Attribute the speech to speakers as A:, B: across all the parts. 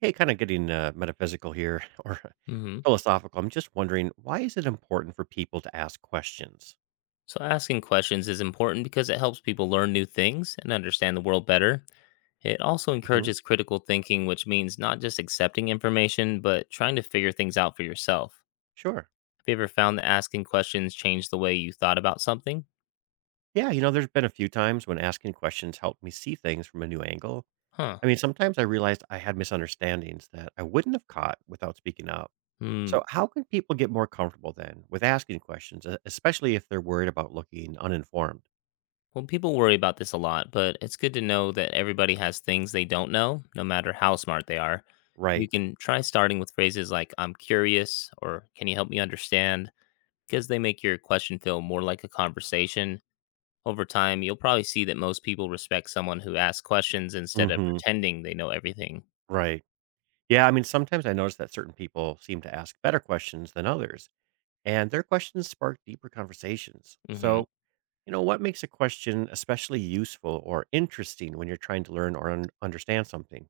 A: Hey, kind of getting metaphysical here or
B: Hmm.
A: philosophical. I'm just wondering, why is it important for people to ask questions?
B: So, asking questions is important because it helps people learn new things and understand the world better. It also
A: hmm
B: encourages critical thinking, which means not just accepting information, but trying to figure things out for yourself.
A: Sure.
B: Have you ever found that asking questions changed the way you thought about something?
A: Yeah, you know, there's been a few times when asking questions helped me see things from a new angle.
B: Huh.
A: I mean, sometimes I realized I had misunderstandings that I wouldn't have caught without speaking up.
B: Hmm.
A: So, how can people get more comfortable then with asking questions, especially if they're worried about looking uninformed?
B: Well, people worry about this a lot, but it's good to know that everybody has things they don't know, no matter how smart they are. You
A: Right.
B: can try starting with phrases like, I'm curious, or can you help me understand? Because they make your question feel more like a conversation. Over time, you'll probably see that most people respect someone who asks questions instead of
A: hmm
B: pretending they know everything.
A: Right. Yeah. I mean, sometimes I notice that certain people seem to ask better questions than others, and their questions spark deeper conversations.
B: Hmm.
A: So, you know, what makes a question especially useful or interesting when you're trying to learn or understand something?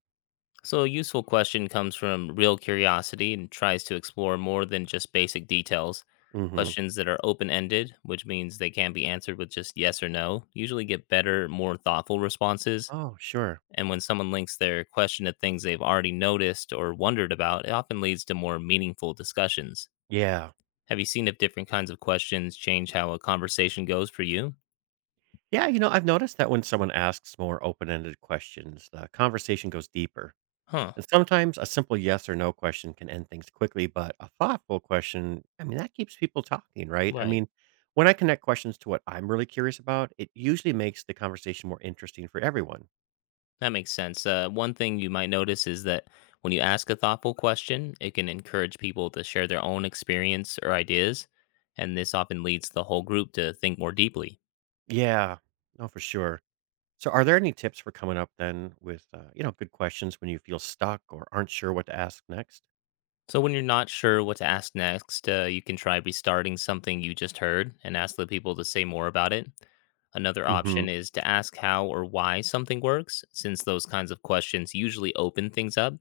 B: So, a useful question comes from real curiosity and tries to explore more than just basic details.
A: hmm
B: Questions that are open ended, which means they can't be answered with just yes or no, usually get better, more thoughtful responses.
A: Oh, sure.
B: And when someone links their question to things they've already noticed or wondered about, it often leads to more meaningful discussions.
A: Yeah.
B: Have you seen if different kinds of questions change how a conversation goes for you?
A: Yeah. You know, I've noticed that when someone asks more open ended questions, the conversation goes deeper.
B: Huh,
A: And sometimes a simple yes or no question can end things quickly, but a thoughtful question, I mean, that keeps people talking, right? I
B: right.
A: mean, when I connect questions to what I'm really curious about, it usually makes the conversation more interesting for everyone.
B: That makes sense. One thing you might notice is that when you ask a thoughtful question, it can encourage people to share their own experience or ideas. And this often leads the whole group to think more deeply.
A: Yeah. No, for sure. So are there any tips for coming up then with, you know, good questions when you feel stuck or aren't sure what to ask next?
B: So, when you're not sure what to ask next, you can try restarting something you just heard and ask the people to say more about it. Another
A: Mhm.
B: option is to ask how or why something works, since those kinds of questions usually open things up.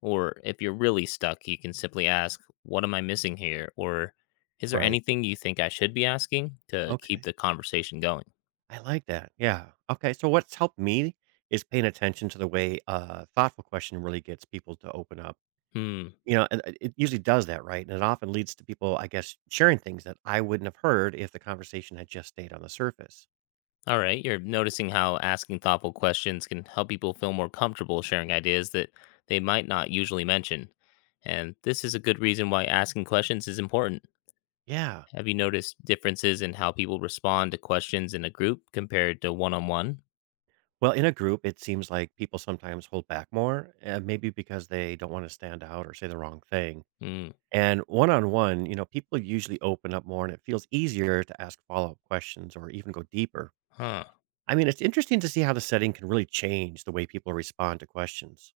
B: Or if you're really stuck, you can simply ask, what am I missing here? Or is there
A: Right.
B: anything you think I should be asking to keep
A: Okay.
B: the conversation going?
A: I like that. Yeah. Okay. So what's helped me is paying attention to the way a thoughtful question really gets people to open up.
B: Hmm.
A: You know, and it usually does that, right? And it often leads to people, I guess, sharing things that I wouldn't have heard if the conversation had just stayed on the surface.
B: All right. You're noticing how asking thoughtful questions can help people feel more comfortable sharing ideas that they might not usually mention. And this is a good reason why asking questions is important.
A: Yeah.
B: Have you noticed differences in how people respond to questions in a group compared to one on one?
A: Well, in a group, it seems like people sometimes hold back more, maybe because they don't want to stand out or say the wrong thing.
B: Hmm.
A: And one on one, you know, people usually open up more and it feels easier to ask follow up questions or even go deeper.
B: Huh.
A: I mean, it's interesting to see how the setting can really change the way people respond to questions.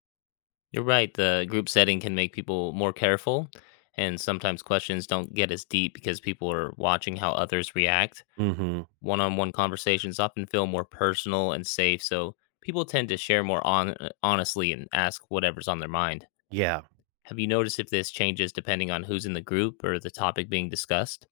B: You're right. The group setting can make people more careful, and sometimes questions don't get as deep because people are watching how others react.
A: hmm
B: One on one conversations often feel more personal and safe, so people tend to share more honestly and ask whatever's on their mind.
A: Yeah.
B: Have you noticed if this changes depending on who's in the group or the topic being discussed?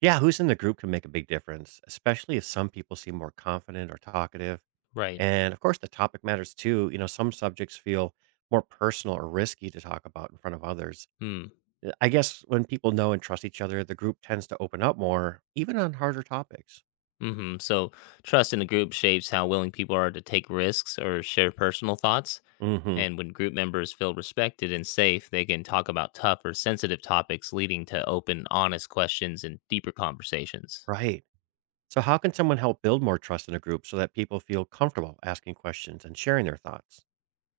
A: Yeah. Who's in the group can make a big difference, especially if some people seem more confident or talkative.
B: Right.
A: And of course, the topic matters too. You know, some subjects feel more personal or risky to talk about in front of others.
B: Hmm.
A: I guess when people know and trust each other, the group tends to open up more, even on harder topics.
B: Mm-hmm. So trust in the group shapes how willing people are to take risks or share personal thoughts.
A: hmm
B: And when group members feel respected and safe, they can talk about tough or sensitive topics, leading to open, honest questions and deeper conversations.
A: Right. So, how can someone help build more trust in a group so that people feel comfortable asking questions and sharing their thoughts?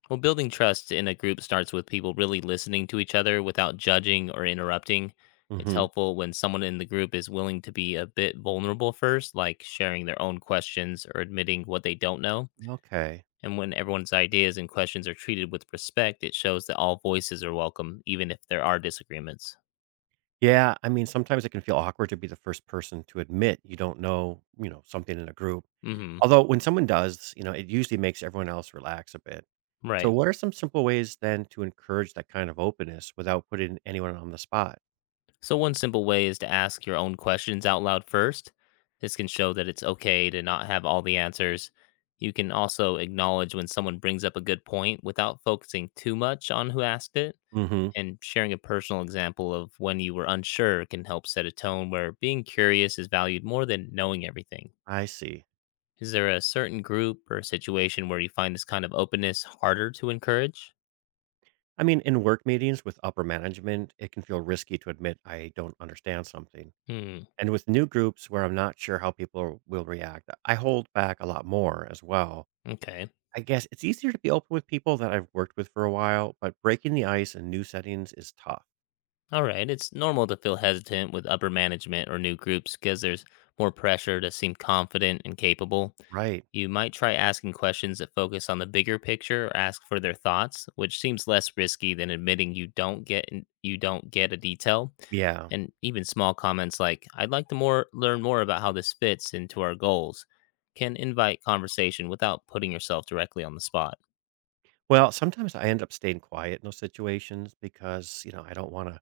B: Well, building trust in a group starts with people really listening to each other without judging or interrupting. It's
A: hmm
B: helpful when someone in the group is willing to be a bit vulnerable first, like sharing their own questions or admitting what they don't know.
A: Okay.
B: And when everyone's ideas and questions are treated with respect, it shows that all voices are welcome, even if there are disagreements.
A: Yeah, I mean, sometimes it can feel awkward to be the first person to admit you don't know, you know, something in a group.
B: Hmm.
A: Although when someone does, you know, it usually makes everyone else relax a bit. So,
B: Right.
A: what are some simple ways then to encourage that kind of openness without putting anyone on the spot?
B: So, one simple way is to ask your own questions out loud first. This can show that it's okay to not have all the answers. You can also acknowledge when someone brings up a good point without focusing too much on who asked it.
A: hmm
B: And sharing a personal example of when you were unsure can help set a tone where being curious is valued more than knowing everything.
A: I see.
B: Is there a certain group or situation where you find this kind of openness harder to encourage?
A: I mean, in work meetings with upper management, it can feel risky to admit I don't understand something.
B: Hmm,
A: And with new groups where I'm not sure how people will react, I hold back a lot more as well.
B: okay.
A: I guess it's easier to be open with people that I've worked with for a while, but breaking the ice in new settings is tough.
B: All right. It's normal to feel hesitant with upper management or new groups because there's more pressure to seem confident and capable.
A: Right.
B: You might try asking questions that focus on the bigger picture or ask for their thoughts, which seems less risky than admitting you don't get in- you don't get a detail.
A: Yeah.
B: And even small comments like "I'd like to more learn more about how this fits into our goals" can invite conversation without putting yourself directly on the spot.
A: Well, sometimes I end up staying quiet in those situations because, you know, I don't want to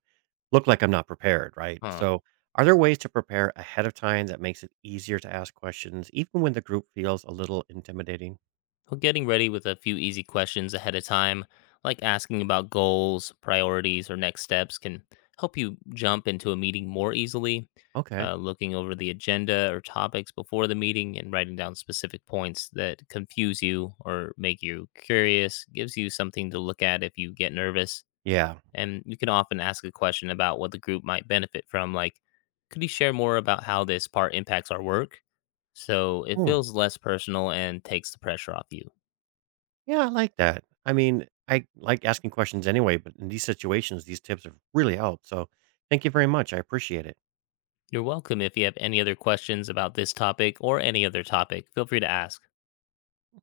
A: look like I'm not prepared. Right.
B: Huh.
A: So, are there ways to prepare ahead of time that makes it easier to ask questions, even when the group feels a little intimidating?
B: Well, getting ready with a few easy questions ahead of time, like asking about goals, priorities, or next steps, can help you jump into a meeting more easily.
A: Okay.
B: Looking over the agenda or topics before the meeting and writing down specific points that confuse you or make you curious gives you something to look at if you get nervous.
A: Yeah.
B: And you can often ask a question about what the group might benefit from, like, could you share more about how this part impacts our work? So it
A: Hmm.
B: feels less personal and takes the pressure off you.
A: Yeah, I like that. I mean, I like asking questions anyway, but in these situations, these tips have really helped. So thank you very much. I appreciate it.
B: You're welcome. If you have any other questions about this topic or any other topic, feel free to ask.